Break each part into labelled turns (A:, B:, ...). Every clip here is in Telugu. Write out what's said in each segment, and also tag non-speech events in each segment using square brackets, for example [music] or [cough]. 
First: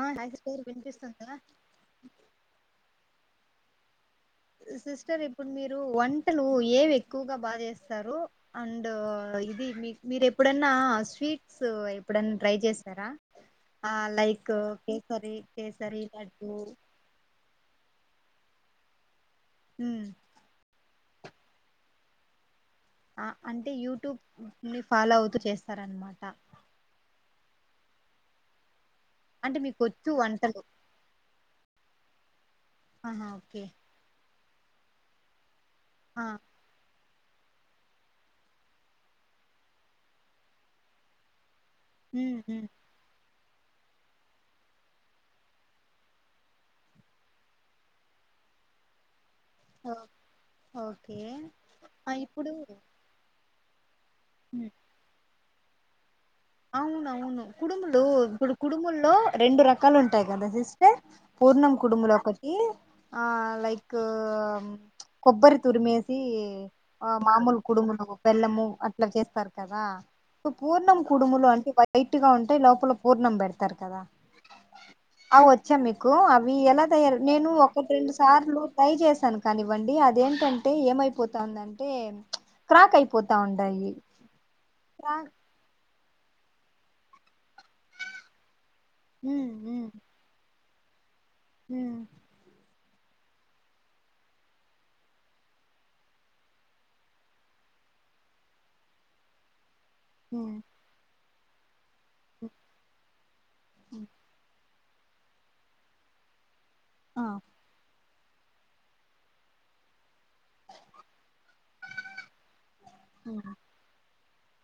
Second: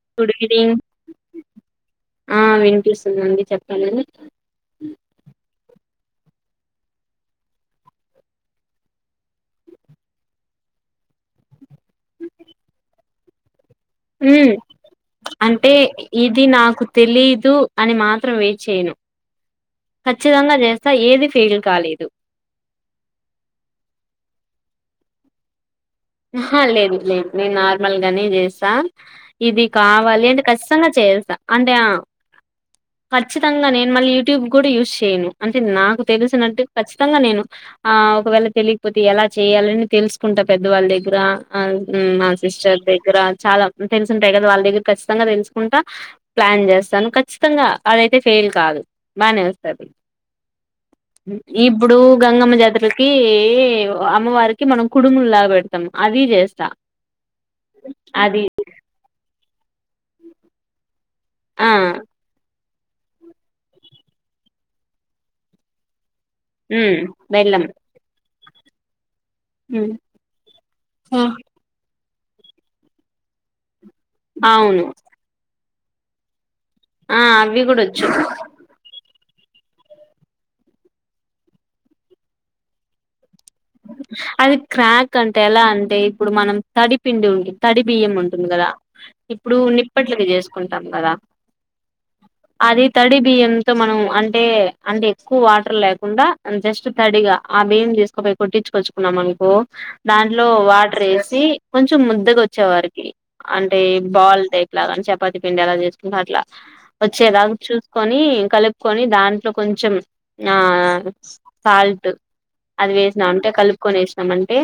A: ఆ హాయ్
B: గుడ్
A: సిస్టర్
B: ఈనింగ్
A: వినిపిస్తుందా
B: ఆ వినిపిస్తుందండి చెప్పాలని
A: సిస్టర్ ఇప్పుడు మీరు వంటలు ఏవి ఎక్కువగా బాగా చేస్తారు అండ్ ఇది మీ మీరు ఎప్పుడన్నా స్వీట్స్ ఎప్పుడన్నా ట్రై చేసరా ఆ లైక్
B: ఉమ్
A: కేసరి
B: అంటే
A: కేసరి
B: ఇది
A: లడ్డు
B: నాకు తెలీదు అని మాత్రం వెయిట్ చేయ్యను
A: ఉమ్
B: ఖచ్చితంగా చేస్త అ ఏది ఫైల్ కాలేదు
A: అ అంటే యూట్యూబ్ ని ఫాలో అవుతూ చేస్తున్నా
B: హ లేదు లేదు నేను నార్మల్ గానే చేసా
A: అంటే
B: ఇది
A: మీకు వచ్చు
B: కావాలి
A: వంటలు
B: కచ్చితంగా చేస్తా అంటే
A: ఆహా ఓకే
B: ఖచ్చితంగా నేను మళ్లీ యుట్యూబ్ కూడా యూస్ చెయ్యను నాకు
A: ఆ
B: తెలిసినట్టు కచ్ నిజంగా నేను ఒకవేళ తెలియకపోతే తెలుసుకుంటా పెద్ద వాళ్ళ దగ్గర ఇరా ఆ మ
A: ఉమ్ ఉమ్
B: సిస్టర్ పె చాలా తెలుసుంటాయి కదా వాళ్ళ దగ్గర ఖచ్చితంగా తెలుసుకుంటా ప్లాన్ చేస్తాను ఖచ్చితంగా అదైతే ఫెయిల్ కాదు. బానే వెస్తారు
A: ఓ- ఓకే
B: ఇప్పుడు
A: ఆ ఇప్పుడు
B: గంగమ్మ జాతరకి అమ్మవారికి
A: ఉమ్
B: మనం కుడుము లా పెడ్ అ
A: అవునవును కుడుములో
B: అది
A: ఇప్పుడు కుడుముల్లో. రెండు రకాలు ఉంటాయి కదా సిస్టర్
B: ఆ
A: పూర్ణం కుడుములు ఆ లైక్ కొబ్బరి తురుము వేసి వేసి
B: హ్మ్
A: ఆ మామూలు
B: బెల్లం
A: కుడుములు బెల్లము చేస్తారు కదా
B: హ్మ్.
A: పూర్ణం
B: ఆ!
A: కుడుములు అంటే వెరైటీగా ఉంటాయి లోపల పూర్ణం పెడతారు కదా
B: అవును
A: అ వచ్చా మీకు ఆం అవి ఎలా తయారు
B: ఆ
A: నేను
B: అవి కూడా
A: ఒకటి
B: వచ్చు.
A: రెండు సార్లు ట్రై చేసాను కానివ్వండి అది ఏంటంటే ఏమైపోతందంటే క్రాక్ అయిపోతుంది
B: అది క్రాక్ అంటే ఎలా అంటే ఇప్పుడు మనం తడి పిండి ఉన్ తడి బియ్యం ఉంటుంది కదా ఇప్పుడు నిప్పట్లకి చేస్. కుంటాం కదా.
A: మ్
B: అది తడి బియ్యంతో మనం అంటే అంటే ఏక్కో వాటర్ లేకుండా అండ్ జస్ట్ తడిగా ఆ బియ్యం తీస్కా పోయి కొట్టిచూకచుకున్నాం అనుకో దాంట్లో
A: ఉమ్
B: వాటర్ వేసి ది కొంచెం ముద్దగా వచ్చే వారికి అంటే
A: ఉమ్.
B: బాల్ టైప్ అలాగాని చపాతి పిండి ఎలా చేసుకుంటా అట్లా
A: ఆ
B: వచ్చేలాగ చూ కొని కలుపుకొని దాంట్లో కొంచెం ఆ సాల్ట్ నా అంటే కలుపు కొనేసి నమంటే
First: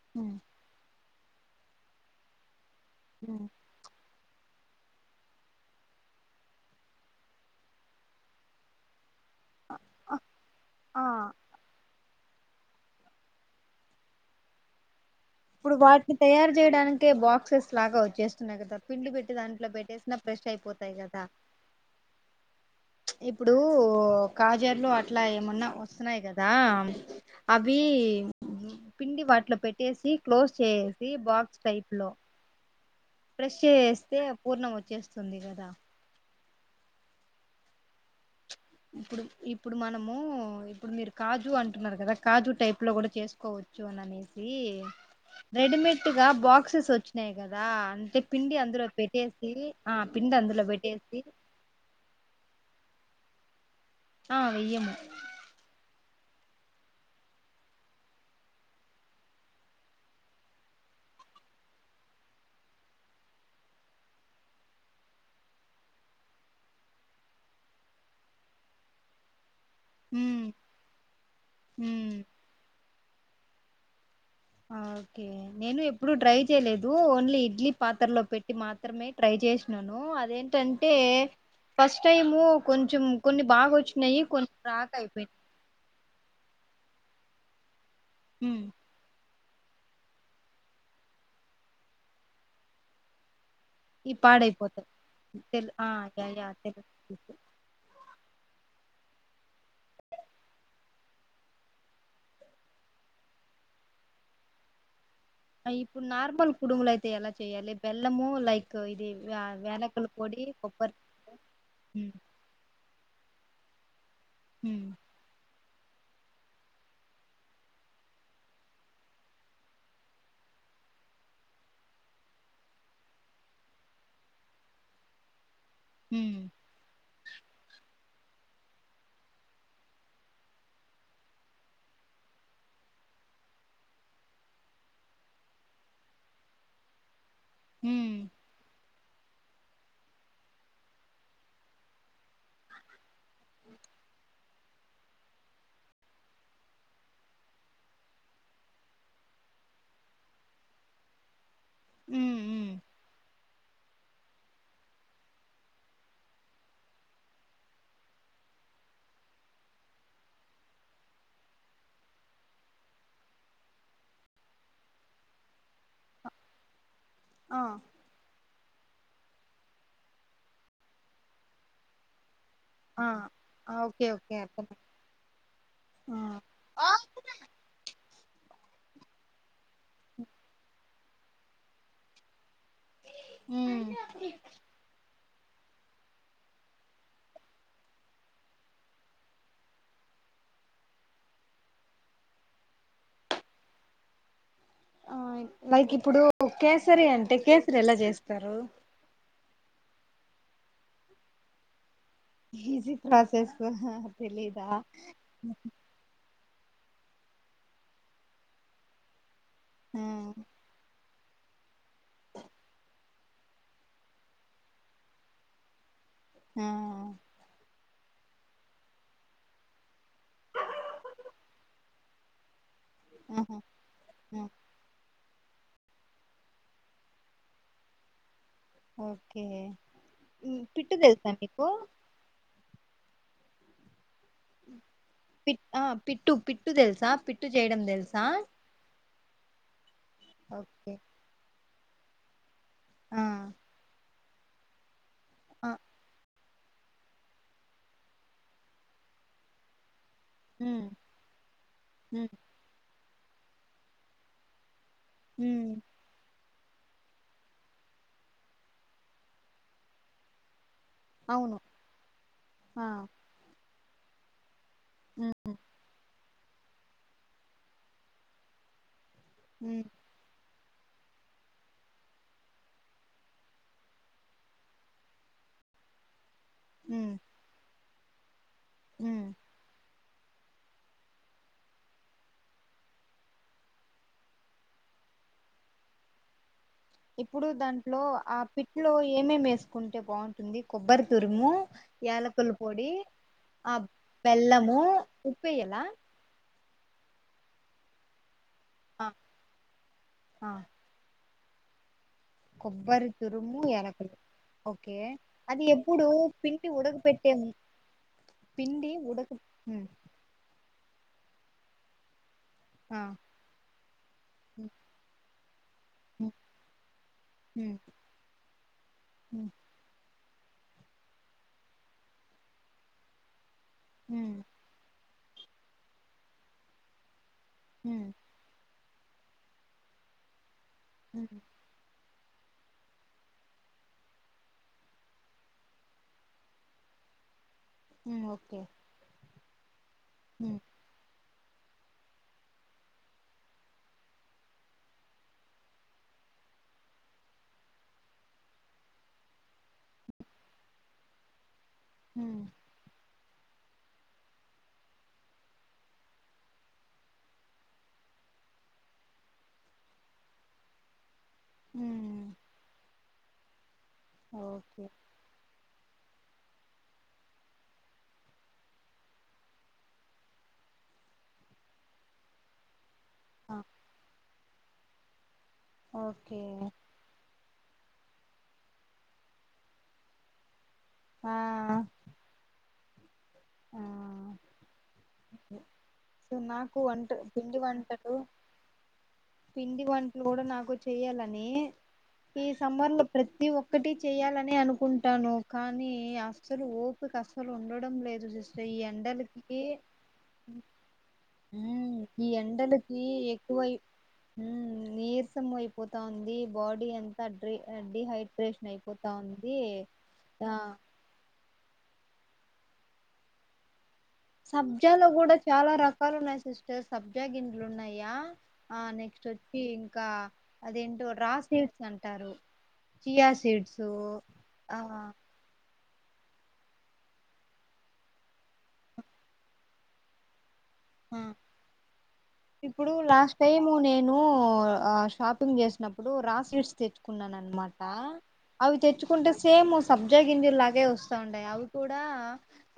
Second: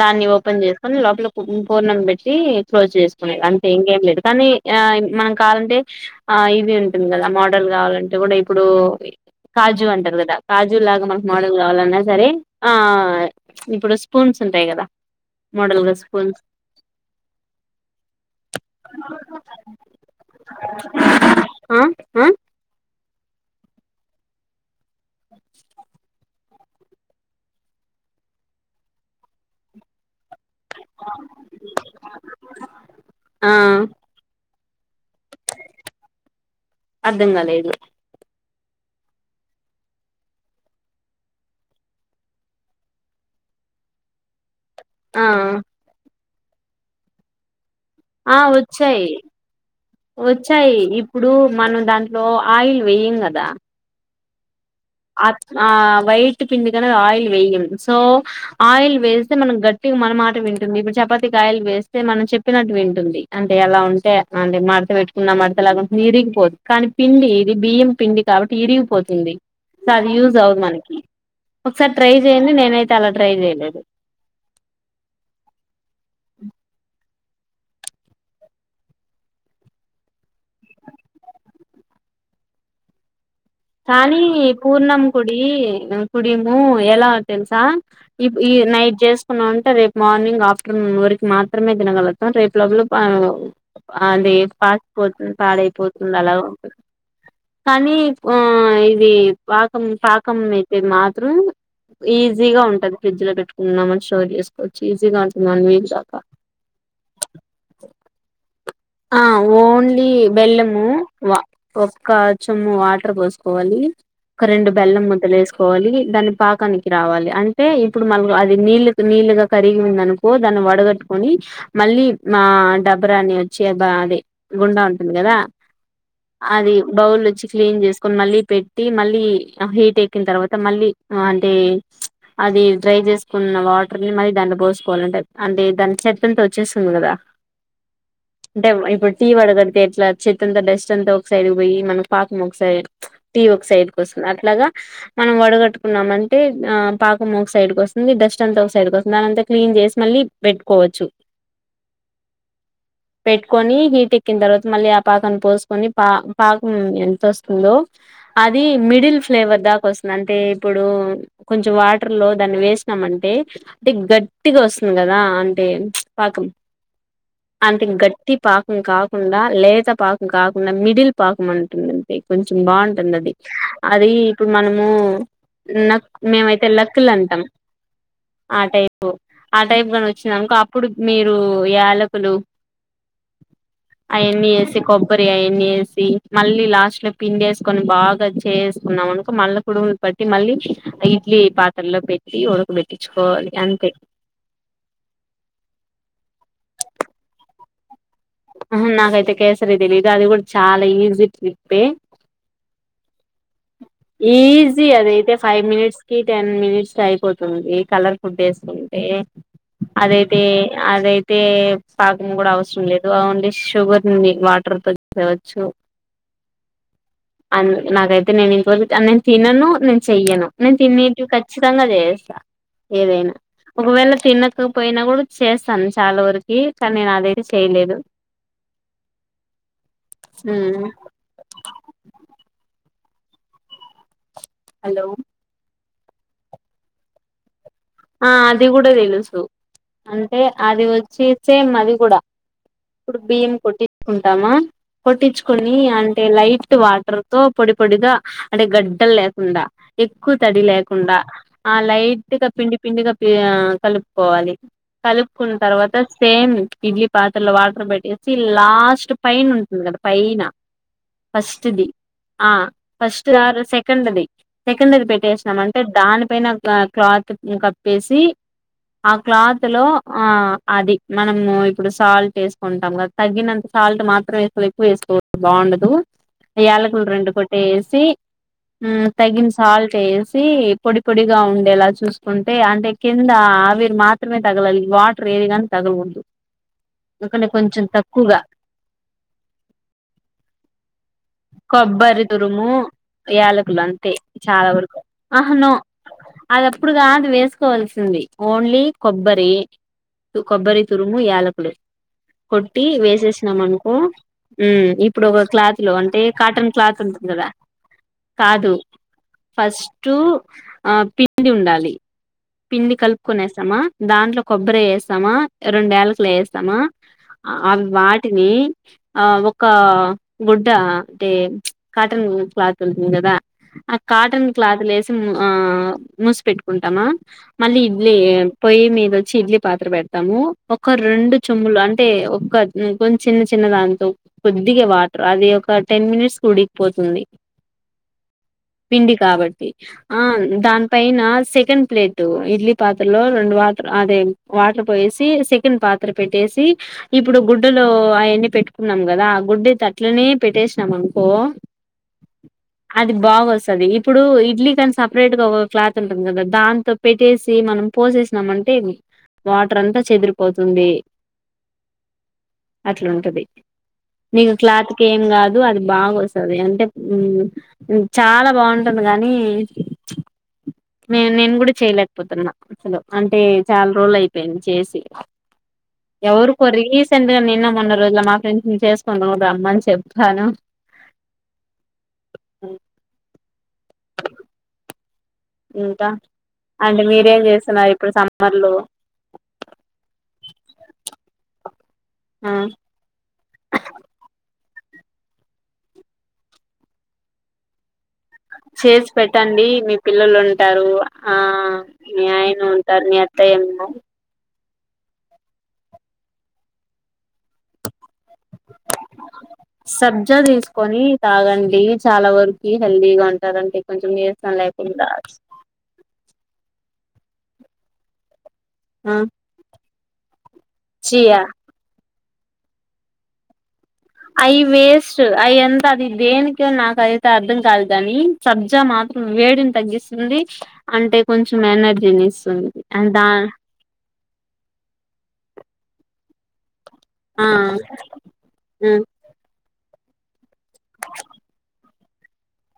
B: దాన్ని
A: ఉమ్.
B: ఓపెన్ చేసుకొని లోపల ఓ పూర్ణం పెట్టి క్లోజ్ చేసుకునేది అంటే ఇంకం లేదు కానీ ఆ మనం కావాలంటే ఆ ఇది ఉంటుంది కదా మోడల్ కావాలంటే కూడా ఇప్పుడు కాజు
A: ఆ
B: అంటారు కదా కాజు
A: ఆ
B: లాగా మనకు మోడలు కావాలన్నా సరే ఆ ఇప్పుడు స్పూన్స్ ఉంటాయి కదా
A: ఇప్పుడు
B: మోడల్ గా
A: వాటిని
B: స్పూన్స్
A: తయారు చేయడానికే బాక్సెస్ లాగా వచ్చేస్తున్నాయి కదా పిండి పెట్టి దాంట్లో పెట్టేసినా ఫ్రెష్ అయిపోతాయి కదా
B: ఆ ఆ
A: ఇప్పుడు కాజర్లు అట్లా ఏమన్నా వస్తున్నాయి కదా అవి పిండి వాటిలో పెట్టేసి క్లోజ్ చేేసి బాక్స్ టైప్ లో
B: ఆ
A: ప్రెస్ చేసేస్తే పూర్ణం వచ్చేస్తుంది కదా
B: అర్థం కాలేదు
A: ఇప్ ఇప్పుడు మనము ఇప్పుడు మీరు కాజు అంటున్నారు కదా కాజు టైప్ లో కూడా చేసుకోవచ్చు అని అనేసి
B: ఆ
A: రెడిమేట్గా బాక్సెస్ వచ్చినాయి కదా అంటే
B: ఆ
A: పిండి అందులో
B: వచ్చాయి
A: పెట్టేసి ఆ పిండి అందులో
B: వచ్చాయి
A: పెట్టేసి
B: వెయ్యంగదా
A: అవును
B: ఆ ఆ వైట్ ట్టి పిండి కన ఆయిల్ వేయం సో ఆయిల్ వేస్తే మనం గట్టిగా మనమాట వింటుంది ఇప్పుడు చపాతికి ఆయిల్ వేస్తే మనం చెప్పినట్టు వింటుంది అంటే ఎలా ఉంటే అంటే మడత పెట్టుకున్న మడత ఎలాగాంటు ఇరిగిపోదు కానీ పిండి ఇది బియ్యం పిండి కాబట్టి ఇరిగిపోతుంది సార్ అది యూజ్
A: ఉమ్
B: అవదు మనకి ఒకసారి ట్రై
A: ఉమ్
B: చేయండి నేనైతే అలా ట్రై చేయలేదు
A: ఓకే నేను ఎప్పుడు ట్రై చేయలేదు ఓన్లీ ఇడ్లీ పాత్రలో పెట్టి మాత్రమే ట్రై చేసినాను అదేంటంటే ఫస్ట్ టైము కొంచెం కొన్ని బాగా వచ్చినాయి
B: కానీ
A: కొన్ని రాక
B: పూర్ణం
A: అయిపోయినాయి
B: కుడి కుడిము ము ఎలా తెలుసా ఇ ఈ
A: ఉమ్
B: నైట్ చేసు న్నా అంటే రేపు మార్నింగ్ ఆఫ్టర్నూన్ వరకు మాత్రమే తినగలుగుతాం రేపు లోలల
A: ఈ
B: అదే
A: పాడైపోతాయి
B: పాస్పోతుంది
A: తెలు ఆ
B: పాడైపోతుంది
A: యా
B: అలా
A: యా
B: ఉంటుంది
A: తెలుసు తెలుసు.
B: కానీ ఇది పాకం పాకం అయితే మాత్రం ఈజీగా ఉంటది ఫ్రిడ్జ్ లో పెట్టుకుంటన్నామని స్టోర్ చేసుకోవచ్చు ఈజీగా ఉు
A: ఇప్పుడు నార్మల్ కుడుములు అయితే ఎలా చెయాలి బెల్లము లైక్ ఇది
B: ఆ
A: యా యాలకుల
B: ఓన్లీ
A: పొడి
B: బెల్లము
A: కొబ్బరి
B: ఒక్క
A: ఉమ్
B: చొమ్ము వాటర్ పోసుకోవాలి ఒకరెండు
A: హ్మ్
B: బెల్లం ముద్దులు వేస్ కోవాలి దాన్ని పాకానికి రావాలి అంటే ఇప్పుడు మళ్ అది నీళ్లు నీళ్లుగా కరిగి ఉంది అనుకో దాన్ని వడగట్టుకొని మళ్ళీ ఆ డబ్బరా అని చబా అది గుండా ఉంటుంది కదా
A: హ్మ్
B: అది బౌల్ వచ్చి క్లీన్ చేస్త ని మళ్ళీ పెట్టి మళ్ళీ హీట్ ఎక్కిన తర్వాత మళ్ళీ అంటే అది డ్రై చేసుకున్న వాటర్ని మళ్ళీ దాన్ని పోసుకోవాలంట అంటే దాని చెత్తంట వచ్చేస్తుంది కదా
A: ఉమ్
B: అంటే ఇప్పుడు టీ వడగడిగి ఎట్లా చెత్త అంతా డస్ట్ అంతా ఒక సైడ్ పోయి మనం పాకం ఒకసైడ్ టీ ఒక సైడ్ కోస్తుంది అట్లాగా మనం వడగట్టుకున్నామ అంటే ఆ పాకం ఒక సైడ్కి వస్తుంది డస్ట్ అంత ఒక సైడ్ వస్తుంది దానింతా క్లీన్ చేసి మళ్ళీ పెట్టుకోవచ్చు
A: ఉమ్
B: పెట్టుకొని హీట్ ఎక్కిన తర్వాత మళ్ళీ ఆ పాకన్ని పోసుకొని పా పాకం ఎంత వస్తుందో అది మిడిల్ ఫ్లేవర్ దాకా వస్తుంది అంటే ఇప్పుడు కొంచం వాటర్ లో దాన్ని వేసినాం అంటే అంటే గట్టిగా వస్తుంది కదా అంటే పాకం
A: ఆ
B: అంతే గట్ పాకం కాకుండా లేత పాకం కాకుండా మిడిల్ పాకం అంటుందండి కొంచెం
A: ఆ
B: బాగుంటుంది అది
A: ఆ ఓకే
B: అది
A: ఓకే
B: ఇప్పుడు
A: అర్థమైంది
B: మనము నక్
A: ఆ
B: మేమైతే లకులు అంటాం ఆ టైపు ఆ టైప్ గాని వచ్చింది అనుకో అప్పుడు మీరు యాలకులు
A: హ్మ్
B: అయన్ని ఏసి కొ ఉబరి అయన్న వేసి మళ్ళీ లాస్ట్ లో పిండి వేసుకొని బాగా చేేసుకున్నాం అనుక మళ్ళీ కుడువులు పట్టి మళ్ళీ ఇడ్లీ పాత్రలో పెట్టి ఉడకబెట్టించుకోవాలి అంతే
A: ఆ లైక్ ఇప్పుడు కేసరి అంటే కేసరి ఎలా చేస్
B: ఉహు నాకైతే కేస్ సరీ తెలీదు అది కూడా చాలా ఈజీ ట్రిప్పే
A: ఈజీ ప్రాస్
B: ఈజీ అదైతే ఫైవ్ మినిట్స్ కి టెన్ మినిట్స్ అయిపోతుంది కలర్ ఫుడ్ వేసుకుంటే
A: ఆ
B: అదైతే అదయిత్ టే పాకం కూడా అవసరం లేదు ఓన్లీ షుగర్ నుండి వాటర్ తో చేవచ్చు
A: ఆ
B: నా దైత్ తే నేను ఇంకో నేను తినను నేను చెయ్యను నేను తినేటివి ఖచ్చితంగా చేయస్తా ఏదైనా
A: ఆహా
B: ఒకవేళ
A: ఆ
B: తినకపోయినా కూడా చేస్తాను చాలా వరకి కానీ నేను అదైతే చేయలేదు
A: ఓకే పిట్టు తెలుసా నీకు
B: హలో
A: పి ఆ పిట్టు పిట్టు తెలుసా పిట్టు చేయడం తెలుసా
B: ఆ అది కూడా తెలుసు అంటే అది
A: ఓకే
B: వచ్చి సేమ్ అది కూడ ఇప్పుడు
A: ఆ
B: బియ్యం కొట్టి [unintelligible] టమ
A: ఆ
B: కొట్టించుకొని అంటే లైట్ వాటర్ తో పొడి పొడిగా అంటే గడ్డలు లేకుండా ఎక్కువ తడి
A: హ్మ్
B: లేకుండా ఆ
A: హ్మ్
B: లైట్గా పిండి పిండిగా పియ కలుపుకోవాలి కలుపుకున్న
A: హ్మ్
B: తర్వాత సేమ్ ఇడ్లీ పాత్రలో వాటర్ పెట్టేసి లాస్ట్ పైన ఉంటుంది కదా పైన
A: అవును
B: ఫస్ట్ ది ఆ ఫస్ట్ కాదు సె కండ్ ది సెకండ్ మీది పెట్టేసినాం అంటే దాని పైన క్లా క్లాత్ ఇంకా వేసి ఆ క్లాత్
A: హ్మ్
B: లో ఆ అది మనము ఇప్పుడు సాల్ట్ వేసుకుంటాం కదా తగ్గినంత సాల్ట్ మాత్రం అసలు ఎక్కువ వేసుకో వద్దు బాగుండదు యాలకులు
A: హ్మ్
B: రెండు కొటెస్ చి హు
A: హ్మ్
B: తగిన సాల్ట్ ఏసు సి పొడి పొడిగా ఉండేలా చూసుకుం అంటే అంటే కింద ఆవిరి మాత్రమే తగలాలి వాటర్ ఏది కానీ తగలకూడదు.
A: ఇప్పుడు
B: ఎందుకంటే కొంచెం
A: దాంట్లో ఆ
B: తక్కువగా
A: పిట్లో ఏమేమి వేసుకుంటే బావుంటుంది. కొబ్బరి తురుము,
B: కొబ్బరి
A: ఏలకల
B: తురుము
A: పొడి, ఆ
B: యాలకులు అంతే చాలా
A: బెల్లము,
B: వరకు ఆహా నో
A: ఉప్పేయలా
B: అది అప్పుడుగాదు. వేసుకోవాల్సింది. ఓన్లీ
A: ఆ
B: కొబ్బరి
A: ఆ
B: కొబ్బరి తురుము, యాలకు అప్పుడే కొట్టి
A: కొబ్బరి
B: వేసేసినాం
A: తురుము
B: అనుకో
A: యాలకులు
B: హ్
A: ఓకే
B: ఇప్పుడు ఒక
A: అది
B: క్లాత్ లో
A: ఎప్పుడు
B: అంటే కాటన్
A: పిండి ఉడక
B: క్లాత్ ఉంటుంది
A: పెట్టే
B: కదా. కాదు
A: పిండి ఉడక ఉమ్
B: ఫస్టు ఆ పిండి ఉండాలి. పిండి
A: ఆ
B: కలుపుకొనేసామా, దాంట్లో కొబ్బరి వేేసామా, రెండు ఏకలు
A: ఉమ్
B: వేేస్తామా
A: ఉమ్
B: అవి వాటిని ఆ
A: ఉమ్
B: ఒక గుడ్డా అంటే కాటన్ క్లాత్ ఉంటుంది కదా. ఆ
A: ఉమ్
B: కాటన్ క్లాత్లేసి హుమ్ ఆ మూసి పెట్టుకుంటామా. ఆ మళ్ళీ
A: ఉమ్
B: ఇడ్లీయే పొయ్యి మీద వచ్చి ఇడ్లీ పాత్ర పెడతాము. ఒక
A: ఉమ్
B: రెండు
A: ఉమ్,
B: చెంబులు అం అంటే ఒక కొంచ చిన్న చిన్న దాంతో కొద్దిగా వాటర్ అది ఒక టెన్ మినిట్స్ ఉడికిపోతుంది.
A: హ్ ఓకే
B: తీ ఆ
A: ఉమ్
B: దానిపైన సెకండ్ ప్లేట్ టు ఇడ్లీ పాత్రలో రెండు వాటర్ అదే వాటర్ పోయేసి, సెకండ్ పాత్ర పెట్టేసి ఇప్పుడు గుడ్డలో అయ్యన్నీ పెట్టుకున్నాం కదా, ఆ గుడ్డ అట్లనే పెట్టేసినాం అనుకో
A: హ
B: అది బాగా వస్తది ఇప్పుడు ఇడ్లీ కనీ సపరేట్గా క్లాత్ ఉంటుంది కదా దాంతో పెట్టేసి మనం పోసేసినామ్ అంటే వాటర్ అంతా చెదిరిపోతుంది.
A: హ్
B: అట్లుంటది. నీకు క్లాత్కి ఏం కాదు. అద్దు అది బాగవస్తది అంటే ఉం చాలా బావుంటుంది కానీ చ్ నే నేను కూడా చేయలేకపోతున్నా అసలు. అంటే
A: ఆ
B: చాలా రోజులు అయి పెంచేసి
A: ఓకే
B: ఎవరు కొరిగెసెన్ దు నిన్న మొన్న రోజుల మా ఫ్రెండ్స్ చేసుకొని రమ్మని చెప్పాను.
A: ఆ
B: ఉమ్
A: ఆ
B: ఇంకా
A: సో నాకు
B: అంటే
A: వంట
B: మీరేం
A: పిండి
B: చేస్తున్నారు ఇప్పుడు
A: వంటలు
B: సమ్మర్లొ
A: పిండి వంటలు కూడా నాకు చెయ్యాలని ఈ
B: ఆ
A: సమ్మర్ లో ప్రతి ఒక్కటి చెయ్యాలని అనుకు కుంటాను కానీ అసలు ఓపిక అసలు ఉండడం లేదు సిస్టర్ ఈ
B: చేసి
A: ఎండలకి
B: పెట్టండి మీ పిల్లలు ఉంటారు ఆ
A: ఉమ్
B: మీ
A: ఈ
B: ఆయన
A: ఎండలకి
B: ఉంటారు మీ అత్తయ్య
A: ఎక్కువై
B: ఉం
A: నీరసం అయిపోతా ఉంది బాడీ ఎంత డిహైట్
B: సబ్జా
A: ఆ
B: తీసుకొని తాగండి చాలా వరకు హెల్దీగా ఉంటారండి
A: సబ్జలో కూడా చాలా రకాలు ఉన్నాయి సిస్టర్స్ సబ్జా గింజలు ఉన్నాయా ఆ నెక్స్ట్ వచ్చి ఇంకా అదేంటో
B: చియా
A: రాసీడ్స్ అం చియా సీడ్స్
B: ఐ
A: ఆ
B: వేస్ట్ అయిఅం తఅది దేనికి నాకైతే అర్థం కాదు కానీ సబ్జా మాత్రం వేడిని తగ్గిస్తుంది అంటే కొంచెం ఎనర్జీనిస్
A: ఇప్పుడు లాస్ట్ టైము నెన్ నువ్వూ ఆ షాపింగ్ చేసినప్పుడు రా సీడ్స్ తెచ్చు కున్నా
B: ఆ
A: అనమాట అవి తెచ్చుకుంటే సేమ్ వ సబ్జా గింజ ల్లాగే వస్తా ఉంటాయి అవి కూడా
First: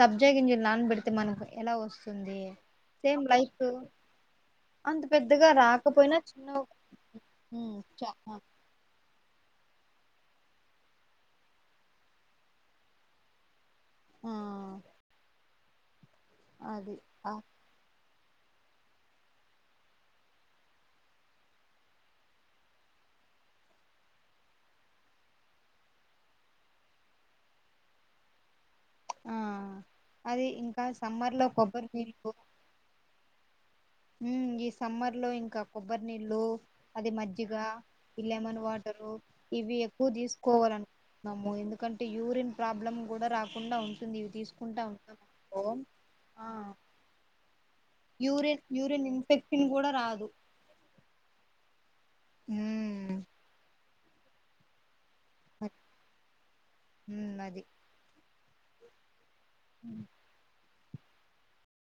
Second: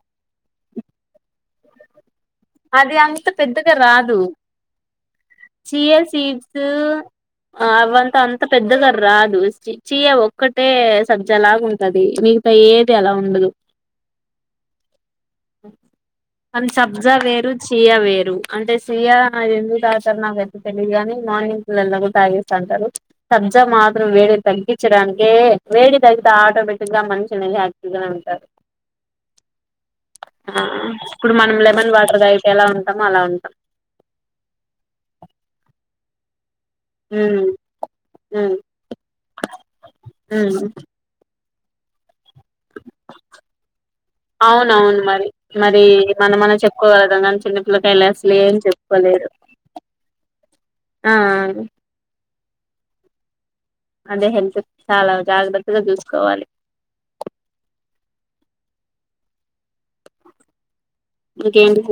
A: సబ్జా గింజలు నానబెడితే మనకు ఎలా వస్త
B: అది అంత పెద్దగా రాదు
A: అంత పెద్దగా
B: చీయ
A: రాకపోయినా చిన్న
B: సీడ్స్
A: ఉమ్ చ
B: అవంతా అంత పెద్దగా రాదు చీయ ఒక్కటే సబ్జి అలాగ ఉంటది మిగతా ఏది అలా ఉండదు
A: ఆ
B: అని
A: అది
B: సబ్ ది
A: ఆ
B: వేరు చియా వేరు అంటే సియ ఎందుకు తాగుతారొ నాకు అంత తెలియదు గాని మార్నింగ్గ్స్ఎలాగొ తాగెస్తాంటారు సబ్జా మాత్రం వేడి తగ్గించడానికే వేడి తగ్గితే ఆటోమేటిక్ గా మనిషిని యాక్టివ్ గానే ఉంటారు
A: ఆ అది ఇంకా
B: మ్ ఇపుడు
A: సమ్మర్ లో
B: మనం లె మ
A: కొబ్బరి
B: రి వాటర్
A: నీళ్ళు
B: తాగితే ఎలా ఉంటామో అలా ఉం
A: ఉమ్ ఈ సమ్మర్ లో ఇంకా కొబ్బరి నీళ్లు అది
B: ఉమ్
A: మజ్జిగ
B: ఉమ్
A: లెమన్ వాటరు ఇవి ఎక్కువ
B: ఉమ్
A: తీసుకోవాల అనుకుంటున్నాను మో ఎందుకంటే యూరిన్ ప్రాబ్లం కూడా రాకుండా ఉంటుంది ఇవి తీసుకుంటా
B: అవునవును
A: ఉంటాం
B: మరి
A: అనుకో
B: మరి
A: ఆ
B: ళ అసలు ఏం
A: యూరిన్ యూరిన్
B: చెప్పుకోలేరు
A: ఇన్ఫెక్షన్ కూడా రాదు
B: ఆ
A: మ్మ్
B: అదే హెల్త్ చాలా జాగ్రత్తగా చూసుకోవాలి
A: ఉమ్ మ్మ్
B: ఇంకేంటి పుస్